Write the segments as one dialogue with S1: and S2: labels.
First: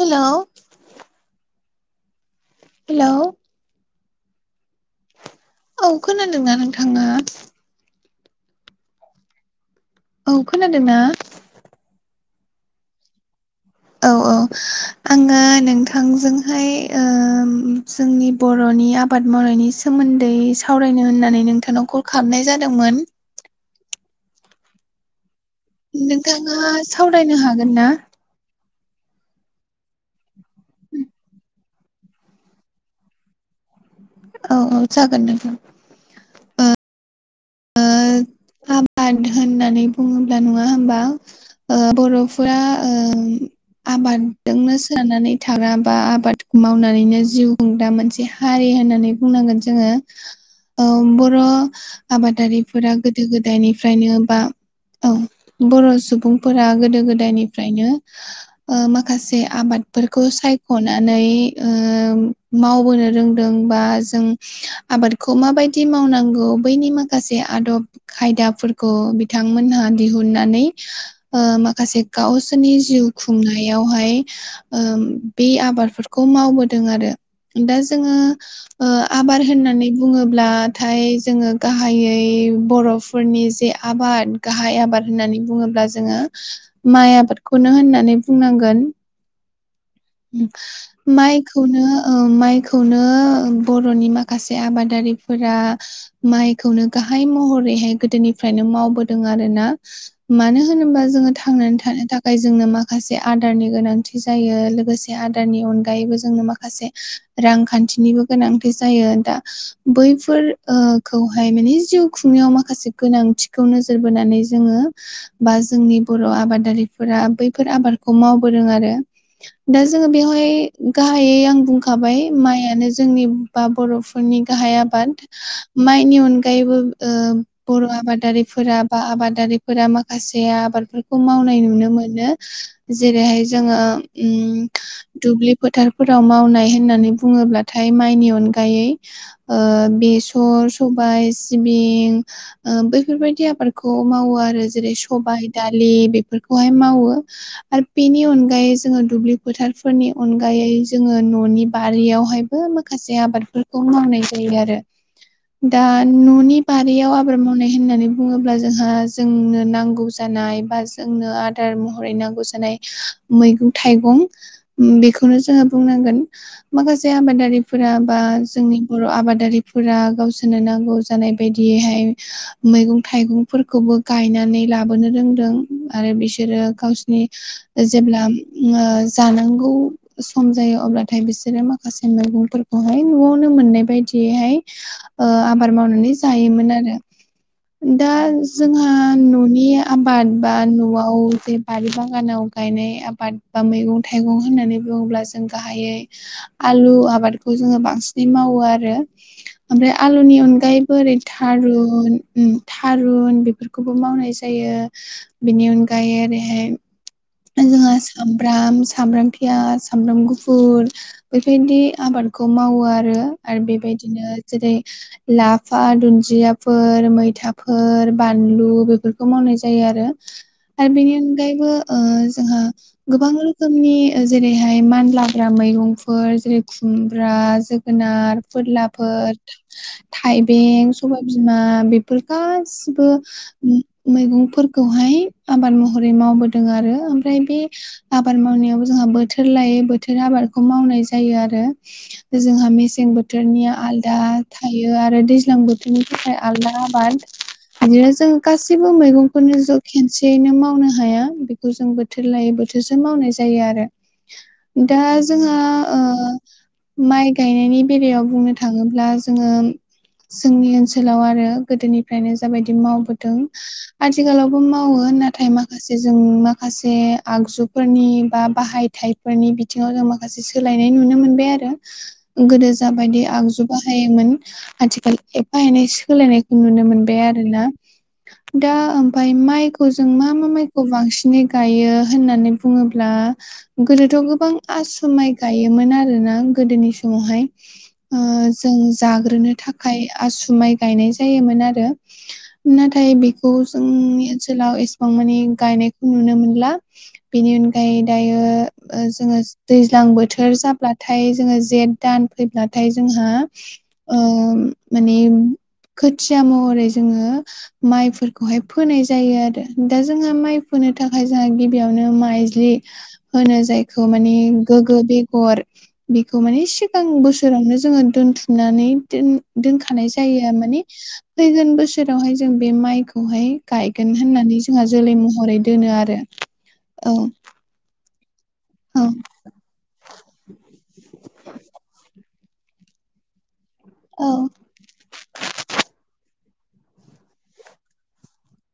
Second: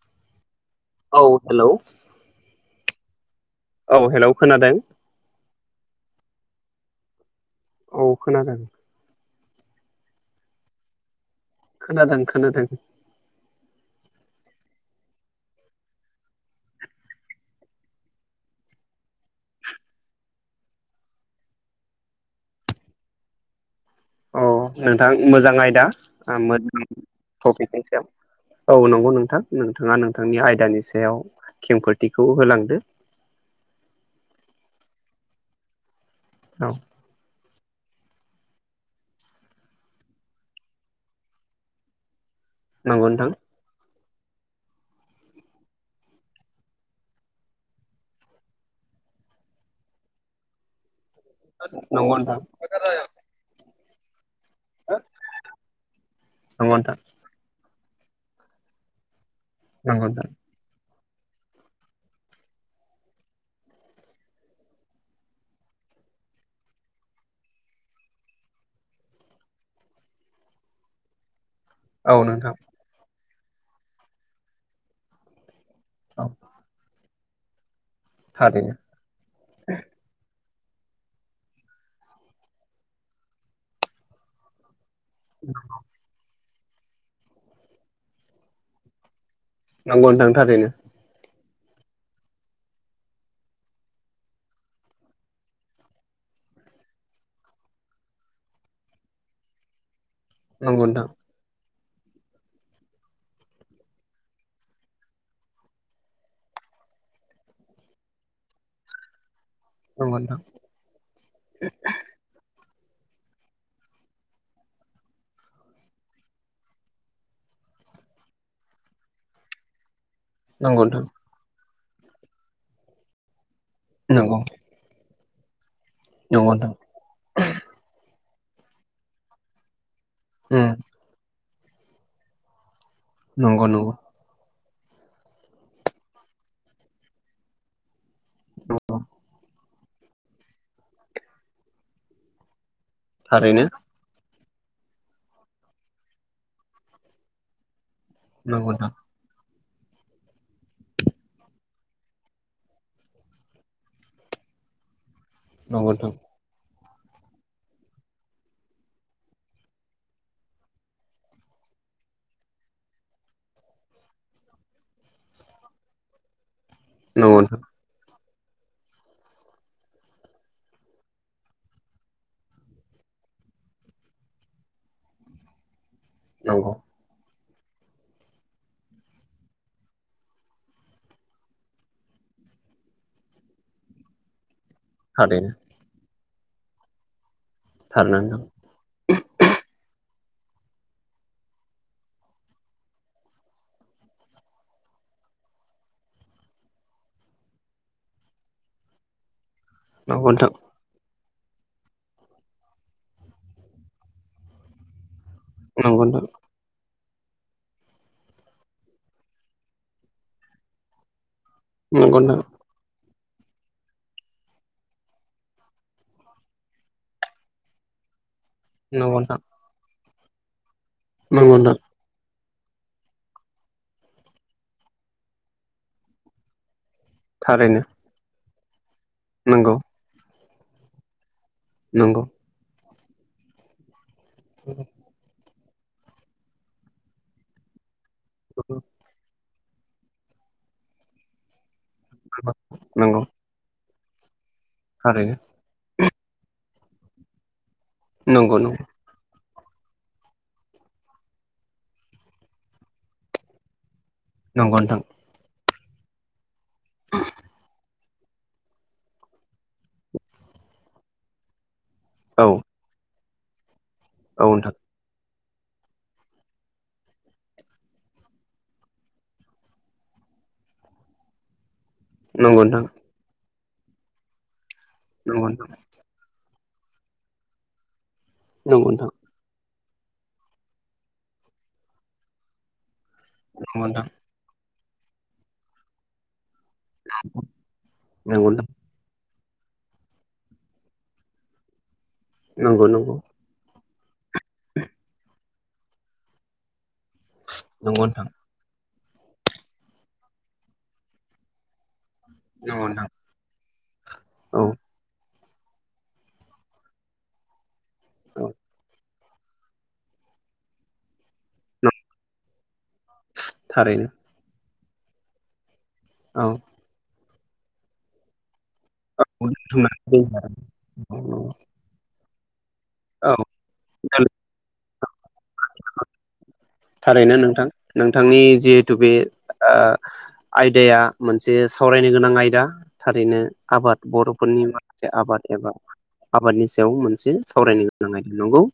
S1: hello
S2: औ hello
S1: hello
S2: औ hello खोनादों
S1: औ खोनादोंना नोंथाङा
S2: औ खोनादों
S1: औ खोनादों ना
S2: खोनादों खोनादों
S1: औ औ आङो नोंथांजोंहाय ओम जोंनि बर'नि आबाद मावनायनि सोमोन्दै सावरायनो होननानै नोंथांनाव कल खालामनाय जादोंमोन
S2: औ नोंथां मोजां आयदा
S1: नोंथाङा
S2: मोजां
S1: सावरायनो हागोन ना
S2: टपिकनि सायाव औ नंगौ नोंथां नोंथाङा नोंथांनि आयदानि सायाव खेंफोथिखौ होलांदो
S1: औ औ जागोन नोंथां
S2: औ
S1: ओ आबाद होननानै बुङोब्ला नङा होनबा बर' फोरा ओ
S2: नंगौ नोंथां
S1: आबादजोंनो सोनानै थाग्रा बा आबादखौ मावनानैनो जिउ खुंग्रा मोनसे हारि होननानै बुंनांगोन जोङो बर बर'
S2: नंगौ नोंथां
S1: आबादारिफोरा गोदो गोदायनिफ्रायनो बा औ बर' सुबुंफोरा
S2: नंगौ नोंथां
S1: गोदो गोदायनिफ्रायनो माखासे
S2: नंगौ
S1: आबादफोरखौ
S2: नोंथां
S1: साय नानै ओ मावबोनो रोंदों बा जों आबादखौ माबायदि मावनांगौ बैनि माखासे आदब खायदा बिथांमोनहा दिहुननानै माखासे
S2: औ नोंथां
S1: गावसोरनि जिउ खुंनायावहाय बे आबादफोरखौ
S2: औ
S1: मावबोदों आरो दा जोङो
S2: थारैनो
S1: आबाद होननानै बुङोब्लाथाय जोङो गाहायै बर'फोरनि जे आबाद गाहाय आबाद होननानै बुङोब्ला जोङो माइ आबादखौनो होननानै बुंनांगोन
S2: नंगौ नोंथां थारैनो
S1: [inaudible] माइखौनो माइखौनो बर'नि माखासे आबादारिफोरा माइखौनो गाहाय महरैहाय गोदोनिफ्रायनो मावबोदों आरो ना मानो
S2: नंगौ
S1: होनोबा
S2: नोंथां
S1: जोङो थांनानै थानो थाखाय जोंनो माखासे आदारनि गोनांथि जायो लोगोसे माखासे आदारनि अनगायैबो जोंनो माखासे रांखान्थिनिबो गोनांथि जायो दा
S2: नंगौ नोंथां
S1: बैफोर खौहाय माने जिउ खुंनायाव माखासे गोनांथिखौ नोजोर बोनानै जोङो बा जोंनि बर' आबादारिफोरा बैफोर आबादखौ मावबोदों आरो दा जोङो बेवहाय
S2: नंगौ नोंथां
S1: गाहायै आं बुंखाबाय माइयानो जोंनि बा
S2: नंगौ
S1: बर'फोरनि गाहाय आबाद माइनि
S2: नंगौ नोंथां
S1: अनगायैबो बर' आबादारिफोरा बा आबादारिफोरा माखासे माखासे
S2: उम
S1: आबादफोरखौ मावनाय नुनो मोनो जेरैहाय
S2: नंगौ
S1: जोङो
S2: नंगौ
S1: दुब्लि फोथारफोराव मावनाय होननानै बुङोब्ला थाय माइनि अनगायै
S2: नंगौ
S1: बेसर सबाय सिबिं बैफोरबायदि
S2: थारैनो
S1: आबादखौ मावो आरो जेरै सबाय दालि बेफोरखौहाय मावो आरो बेनि
S2: नंगौ
S1: अनगायै
S2: नोंथां
S1: जोङो दुब्लि फोथारफोरनि अनगायै जोङो न'नि बारियावहायबो माखासे आबादफोर मावनाय जायो आरो दा
S2: नंगौ नोंथां
S1: न'नि बारियाव आबाद मावनाय होननानै बुङोब्ला जोंहा जोंनो नांगौ जानाय बा जोंनो आदार महरै नांगौ जानाय मैगं थाइगं बेखौनो जोङो बुंनांगोन माखासे
S2: नंगौ
S1: आबारि
S2: नोंथां
S1: फोर बा जोंनि बर' आबादारिफोरा गावसोरनो नांगौ जानाय बायदियैहाय मैगं थाइगंफोरखौबो गायनानै लाबोनो रोंदों आरो बिसोरो
S2: नंगौ
S1: गावसिनि जेब्ला जानांगौ सम जायो अब्लाथाय बिसोरो माखासे मैगंफोरखौहाय न'आवनो मोननाय बायदियैहाय ओ
S2: हा
S1: आबाद मावनानै जायोमोन आरो दा
S2: थारैनो नोंथां
S1: जोंहा न'नि आबाद बा न'आव जे बारि बागानाव गायनाय आबाद बा मैगं थाइगं होननानै बुङोब्ला जों गाहायै आलु आबादखौ जोङो बांसिनै मावो आरो ओमफ्राय
S2: नंगौ
S1: आलुनि
S2: नोंथां
S1: अनगायै बोरै थारुन थारुन बेफोरखौबो मावनाय जायो बेनि
S2: नंगौ
S1: अनगायै
S2: नोंथां
S1: ओरैहाय जोंहा सामब्राम सामब्राम पियास सामब्राम गुफुर बेबायदि
S2: नंगौ
S1: आबादखौ मावो आरो आरो बेबायदिनो जेरै लाफा दुन्दियाफोर मैथाफोर बानलु बेफोरखौ
S2: नोंथां
S1: मावनाय जायो आरो आरो बेनि
S2: नंगौ नोंथां नंगौ
S1: अनगायैबो
S2: नोंथां
S1: ओ जोंहा गोबां रोखोमनि जेरैहाय मानलाग्रा मैगंफोर जेरै खुमब्रा
S2: थारैनो
S1: जोगोनार फोरलाफोर
S2: नंगौ
S1: थाइबें सबायबिमा बेफोर
S2: नंगौ
S1: गासिबो मैगं फोरखौहाय आबाद महरै मावबोदों आरो ओमफ्राय बे आबाद मावनायाव जोंहा बोथोर लायै बोथोर आबादखौ मावनाय जायो आरो जोंहा मेसें
S2: नंगौ
S1: बोथोरनिया आलदा थायो आरो
S2: थारैनो
S1: दैज्लां बो बिनि थाखाय आलादा आबाद बिदिनो जों
S2: नंगौ नंगौ
S1: गाससिबो मैगंफोरनि ज' खेनसेयैनो मावनो हाया बेखौ जों बोथोर लायै बोथोरस मावनाय जायो आरो
S2: नंगौ
S1: दा
S2: नोंथां
S1: जोंहा ओ माइ गायनायनि बेबियाव बुंनो थाङोब्ला जोङो जोंनि ओनसोलाव आरो गोदोनि फ्रायनो
S2: औ
S1: जाबायदि मावबोदों
S2: औ
S1: आथिखालावबो
S2: नोंथां
S1: माव मावो नाथाय माखासे जों माखासे आगजुफोरनि बा बाहायथाइफोरनि बिथिङाव जों माखासे सोलायनाय नुनो मोनबाय आरो
S2: नंगौ
S1: गोदो
S2: नोंथां
S1: जाबायदि आगजु बाहायोमोन आथिखाल
S2: नंगौ
S1: एफा
S2: नोंथां
S1: एनै सोलायनाय खौ नुनो मोनबाय आरोना दा
S2: नंगौ नोंथां
S1: ओमफाय माइखौ जों मा मा माइखौ बांसिनै गायो होननानै बुङोब्ला
S2: नंगौ नोंथां
S1: गोदोथ' गोबां आस माइ गायोमोन आरो ना गोदोनि समावहाय ओ
S2: नंगौ नोंथां
S1: जों जाग्रोनो था थाखाय आसु माइ गायनाय जायोमोन आरो
S2: नंगौ नंगौ
S1: नाथाय बेखौ जोंनि ओनसोलाव एसेबां मानि गायनायखौ नुनो मोनला बेनि
S2: नंगौ
S1: अनगायै
S2: नोंथां
S1: दायो जोङो दैज्लां बोथोर जाब्लाथाय जोङो जेथ दान
S2: नंगौ
S1: फैब्लाथाय
S2: नोंथां
S1: जोंहा ओम
S2: औ
S1: माने खोथिया महरै जोङो
S2: औ
S1: माइफोरखौहाय फोनाय जायो आरो दा जोंहा माइ फोनो थाखाय जोंहा गिबियावनो माइज्लि होनो जायखौ
S2: थारैनो
S1: माने गोग्गो बेगर बेखौ
S2: औ
S1: माने सि गां बोसोरावनो जोङो दोनथुमनानै दोन
S2: औ
S1: दोनखानाय जायो माने फैगोन बो सोरावहाय जों बे माइखौहाय गायगोन होननानै जोंहा जोलै महरै दोनो आरो औ
S2: थारैनो नोंथां नोंथांनि जिहेथु
S1: औ
S2: बे ओ आयदाया मोनसे सावरायनो गोनां आयदा थारैनो आबाद
S1: औ
S2: बर'फोरनि माखासे आबाद एबा आबादनि सायाव मोनसे सावरायनो गोनां नंगौ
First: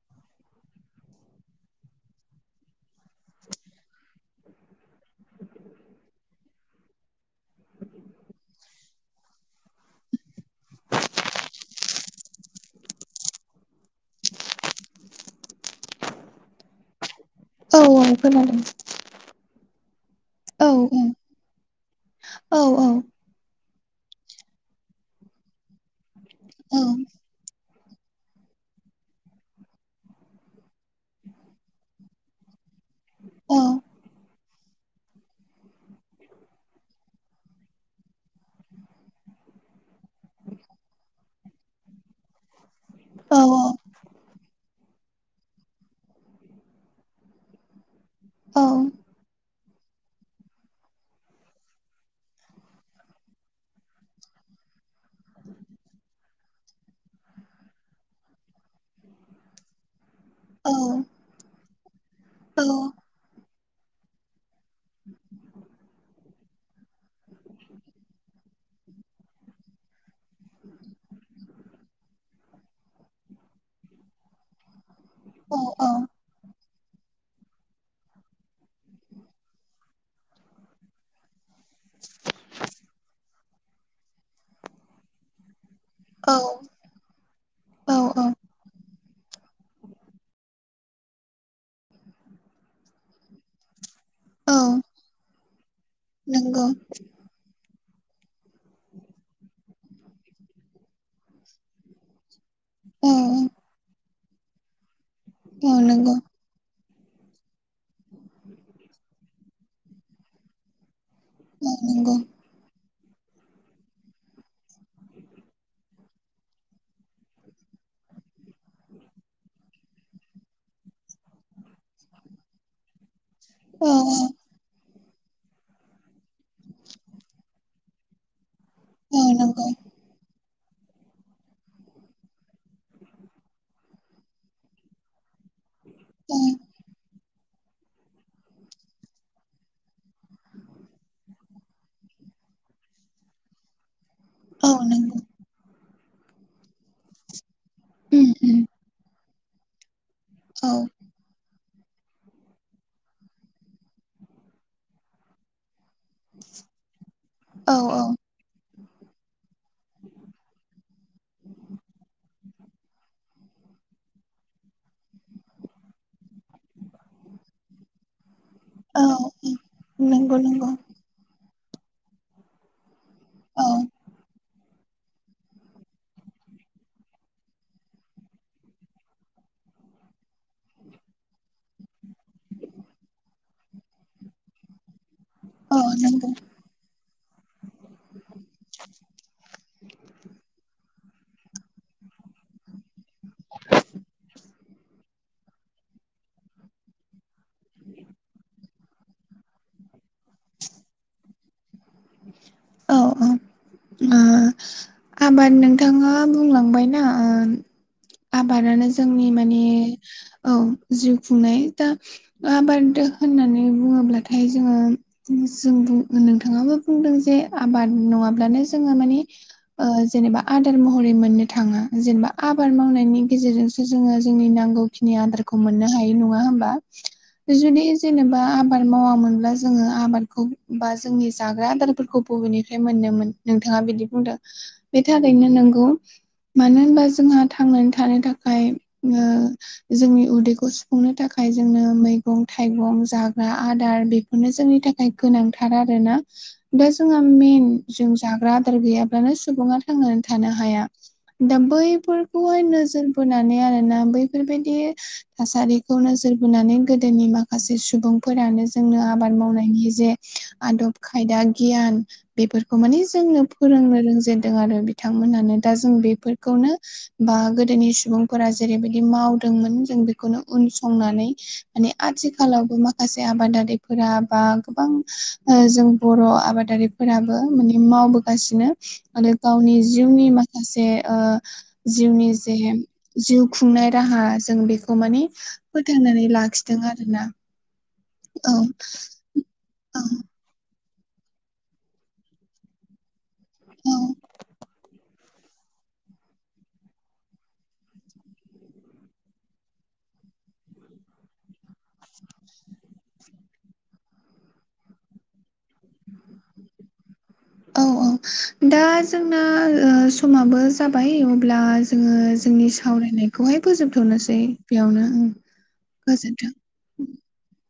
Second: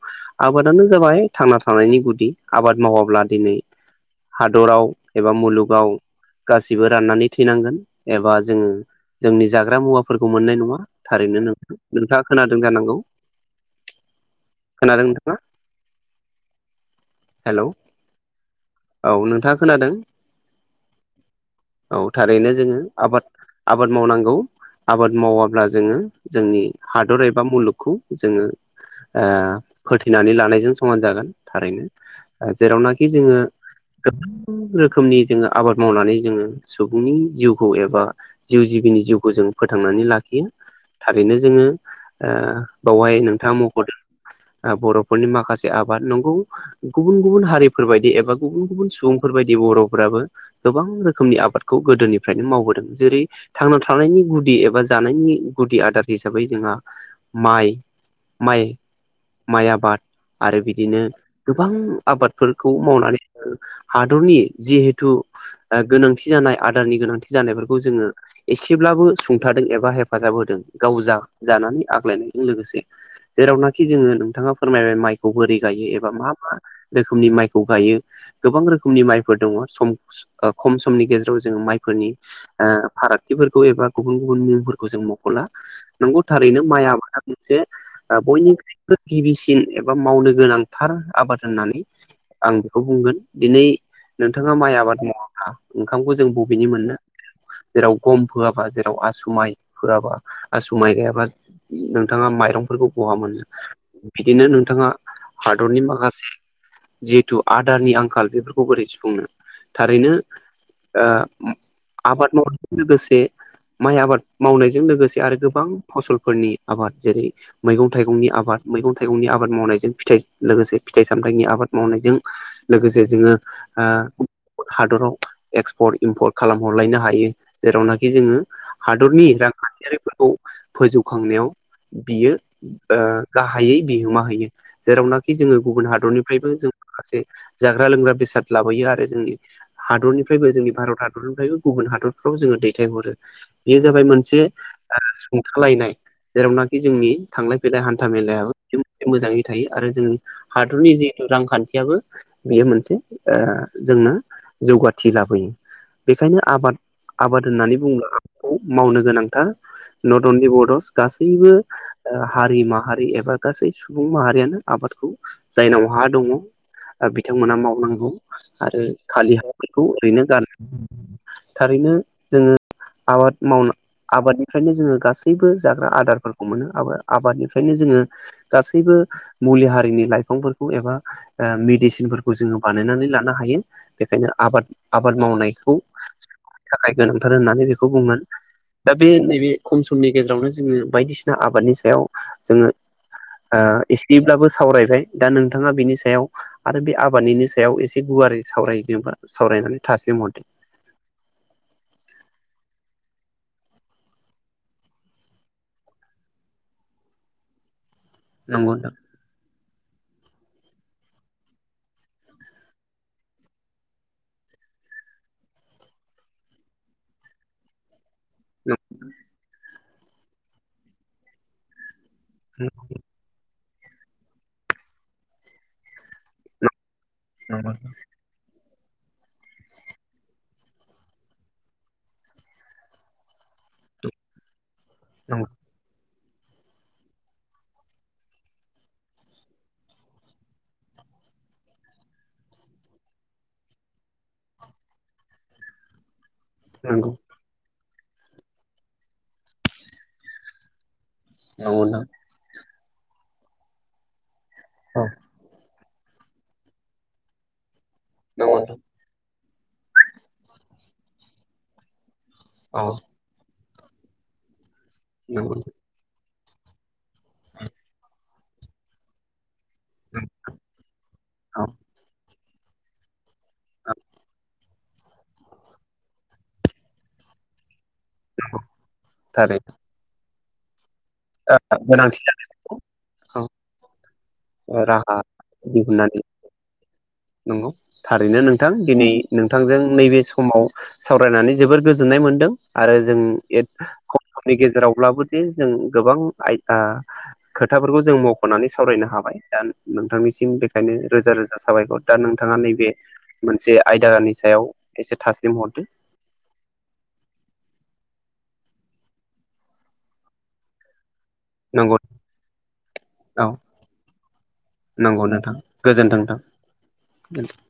S2: आबादानो जाबाय थांना थानायनि गुदि आबाद मावाब्ला दिनै हादराव एबा मुलुगाव गासैबो राननानै थैनांगोन एबा जोङो जोंनि जाग्रा मुवाफोरखौ मोननाय नङा थारैनो नों नोंथाङा खोनादों जानांगौ खोनादों नोंथाङा हेल'
S1: औ खोनादों
S2: औ नोंथाङा खोनादों
S1: औ
S2: औ थारैनो
S1: औ औ
S2: जोङो आबाद आबाद मावनांगौ आबाद मावाब्ला जोङो जोंनि
S1: औ
S2: हादर एबा मुलुग खौ जोङो ओ फोथैनानै लानायजों समान जागोन थारैनो जेरावनाखि जोङो गोबां गोबां [unintelligible] रोखोमनि जोङो आबाद मावनानै जोङो सुबुंनि जिउखौ एबा जिउ जिबिनि जिउखौ जों फोथांनानै लाखियो थारैनो जोङो ओ बावहाय
S1: औ
S2: नोंथाङा मख'दों बर'फोरनि माखासे आबाद नंगौ गुबुन गुबुन हारिफोरबायदि एबा गुबुन गुबुन
S1: औ
S2: सुबुंफोरबायदि बर'फोराबो गोबां रोखोमनि आबादखौ गोदोनिफ्रायनो मावबोदों जेरै थांना थानायनि गुदि एबा जानायनि गुदि आदार हिसाबै जोंहा माइ माइ माइ आबाद आरो
S1: औ
S2: बिदिनो गोबां
S1: औ
S2: आबादफोरखौ मावनानै जों हादरनि जिहेथु गोनांथि जानाय आदारनि गोनांथि जानायफोरखौ जोङो एसेब्लाबो सुंथादों एबा हेफाजाब होदों गाव जा जानानै आग्लायनायजों लोगोसे जेरावनाखि जोङो नोंथाङा फोरमायबाय माइखौ
S1: औ
S2: बोरै गायो एबा मा रोखोमनि माइखौ गायो गोबां रोखोमनि माइफोर दङ सम खम समनि गेजेराव जोङो माइफोरनि फारागथिफोरखौ एबा गुबुन गुबुन मुंफोरखौ जों मख'ला नंगौ
S1: औ
S2: थारैनो माइ आबाद मोनसे
S1: औ औ
S2: बयनिख्रुइबो गिबिसिन एबा मावनो गोनांथार आबाद होननानै आं बेखौ बुंगोन दिनै नोंथाङा माइ
S1: औ
S2: आबाद मावा ब्ला ओंखामखौ जों
S1: नंगौ
S2: बबेनि मोननो जेराव गम फोआबा जेराव आसुमाइ होआबा आसुमाइ गैयाबा नोंथाङा माइरंफोरखौ
S1: औ
S2: बहा मोनो बिदिनो नोंथाङा
S1: औ
S2: हादरनि
S1: नंगौ
S2: माखासे जिहेथु आदारनि आंखाल बेफोरखौ बोरै सुफुंनो थारैनो
S1: औ नंगौ
S2: आबाद जों लोगोसे माइ आबाद मावनायजों लोगोसे आरो गोबां फसलफोरनि आबाद जेरै मैगं थाइगंनि आबाद मैगं थाइगंनि आबाद मावनायजों फिथाइ लोगोसे फिथाइ सामथाइनि आबाद मावनायजों लोगोसे जोङो
S1: औ
S2: हादराव एक्सपर्ट इमपर्ट खालामहरलायनो हायो जेरावनाखि जोङो
S1: औ
S2: हादरनि
S1: नंगौ
S2: रांखान्थियारिफोरखौ फोजौखांनायाव बियो गाहायै बिहोमा होयो जेरावनाखि जोङो गुबुन
S1: औ
S2: हादरनिफ्रायबो जों माखासे जाग्रा लोंग्रा बेसाद लाबोयो आरो जोंनि हादरनिफ्रायबो जोंनि भारत हादरनिफ्रायबो गुबुन हादरफ्राव जोङो दैथायहरो बेयो जाबाय मोनसे
S1: औ
S2: मोनसे
S1: नंगौ
S2: सुंथालायनाय जेरावनाखि जोंनि थांलाय फैलाय हान्था
S1: उम उम
S2: मेलायाबो मोजाङै थायो आरो जों
S1: औ
S2: हादरनि जे रांखान्थियाबो बेयो मोनसे जोंनो जौगाथि लाबोयो बेखायनो आबाद आबाद
S1: औ
S2: होननानै
S1: औ
S2: बुङोब्ला आबाद खौ मावनो गोनांथार नट अनलि बड'स गासैबो हारि माहारि एबा गासै सुबुं माहारियानो आबादखौ जायनाव हा दङ बिथांमोना मावनांगौ आरो
S1: औ
S2: खालि हायाव बेखौ ओरैनो
S1: नंगौ
S2: गायनो
S1: नंगौ
S2: थारैनो जोङो आबाद माव
S1: औ
S2: आबादनि फ्रायनो जोङो गासैबो जाग्रा आदारफोरखौ मोनो आबादनिफ्रायनो जोङो गासैबो मुलि हारिनि लाइफांफोरखौ एबा मेडिसिनफोरखौ जोङो बानायनानै लानो हायो बेखायनो आबाद आबाद मावनाय
S1: अ नंगो
S2: थाखाय गोनांथार होननानै बेखौ बुंगोन दा बे नैबे खम समनि गेजेरावनो जोङो बायदिसिना आबादनि सायाव जोङो एसेब्लाबो सावरायबाय दा नोंथाङा बेनि सायाव आरो बे आबादनिनि सायाव एसे गुवारै सावरायनोबा सावरायनानै थासम हरदो
S1: औ औ आबाद नोंथाङा बुंलांबायना
S2: नंगौ
S1: आबादानो
S2: नोंथां
S1: जोंनि माने औ जिउ खुंनाय दा आबाद होननानै बुङोब्लाथाय जोङो जों नोंथाङाबो बुंदों जे आबाद नङाब्लानो जोङो मानिे जेनेबा आदार महरै मोननो थाङा जेनेबा आबाद मावनायनि गेजेरजों जोङो जोंनि नांगौ खिनि आदखरखौ मोननो हायो नङा होमबा जुदि जेनेबा आबाद मावामोनब्ला जोङो आबादखौ बा जोंनि जाग्रा आदारफोरखौ बबेनिफ्राय मोनोमोन नोंथाङा बिदि बुंदों बे थारैनो नंगौ मानो होनबा जोंहा थांनानै थानो थाखाय जोंनि उदैखौ सुफुंनो थाखाय जोंनो मैगं थाइगं जाग्रा आदार बे बेनो जोंनि थाखाय गोनांथार आरो ना
S2: नंगौ
S1: जोंहा मेन जों जाग्रा आदार गैयाब्लानो सुबुङा थांनानै थानो हाया दा
S2: नंगौ नोंथां
S1: बैफोरखौहाय नोजोर बोनानै आरोना बैफोरबायाददि
S2: औ
S1: थासारिखौ नोजोर बोनानै गोदोनि माखासे
S2: नंगौ
S1: सुबुंफोरानो
S2: नोंथां
S1: जोंनो आबाद मावनायनि जे आदब खायदा गियान बेफोरखौ
S2: औ
S1: माने जोंनो फोरोंनो रोंजेनदों आरो बिथांमोनानो
S2: नंगौ
S1: दा जों बेफोरखौनो बा गोदोनि सुबुंफोरा जेरैबायदि माव जों
S2: नोंथां
S1: बेनो उन संनानै
S2: औ
S1: मान आथिखालावबो माखासे माखासे
S2: औ
S1: आबादारिफोरा बा गोबां जों बर' आबादारिफोराबो माने मावबोगासिनो आरो
S2: थारैनो
S1: गावनि जिउनि माखसे गासे ओ
S2: गोनांथि
S1: जिउनि
S2: जानाय
S1: जे जिउ खुंनाय राहा जों
S2: औ
S1: बेखौ
S2: राहा
S1: माने
S2: दिहुननानै
S1: फोथांनानै लाखिदों आरोना
S2: नंगौ थारैनो
S1: औ
S2: नोंथां दिनै नोंथांजों
S1: औ
S2: नैबे समाव सावरायनानै जोबोर गोजोननाय मोनदों आरो जों
S1: औ
S2: खनि गेजेरावब्लाबो जे जों गोबां आय खोथाफोरखौ जों मख'नानै सावरायनो हाबाय दा नोंथांनिसिम बेखायनो रोजा रोजा साबायखर दा नोंथाङा नैबे मोनसे आयदानि सायाव एसे थासलिम हरदो
S1: औ औ दा जोंना समाबो जाबाय अब्ला
S2: नंगौ
S1: जोङो जोंनि
S2: औ
S1: सावरायनायखौहाय फोजोबथनोसै बेयावनो
S2: गोजोन्थों नोंथां [unintelligible]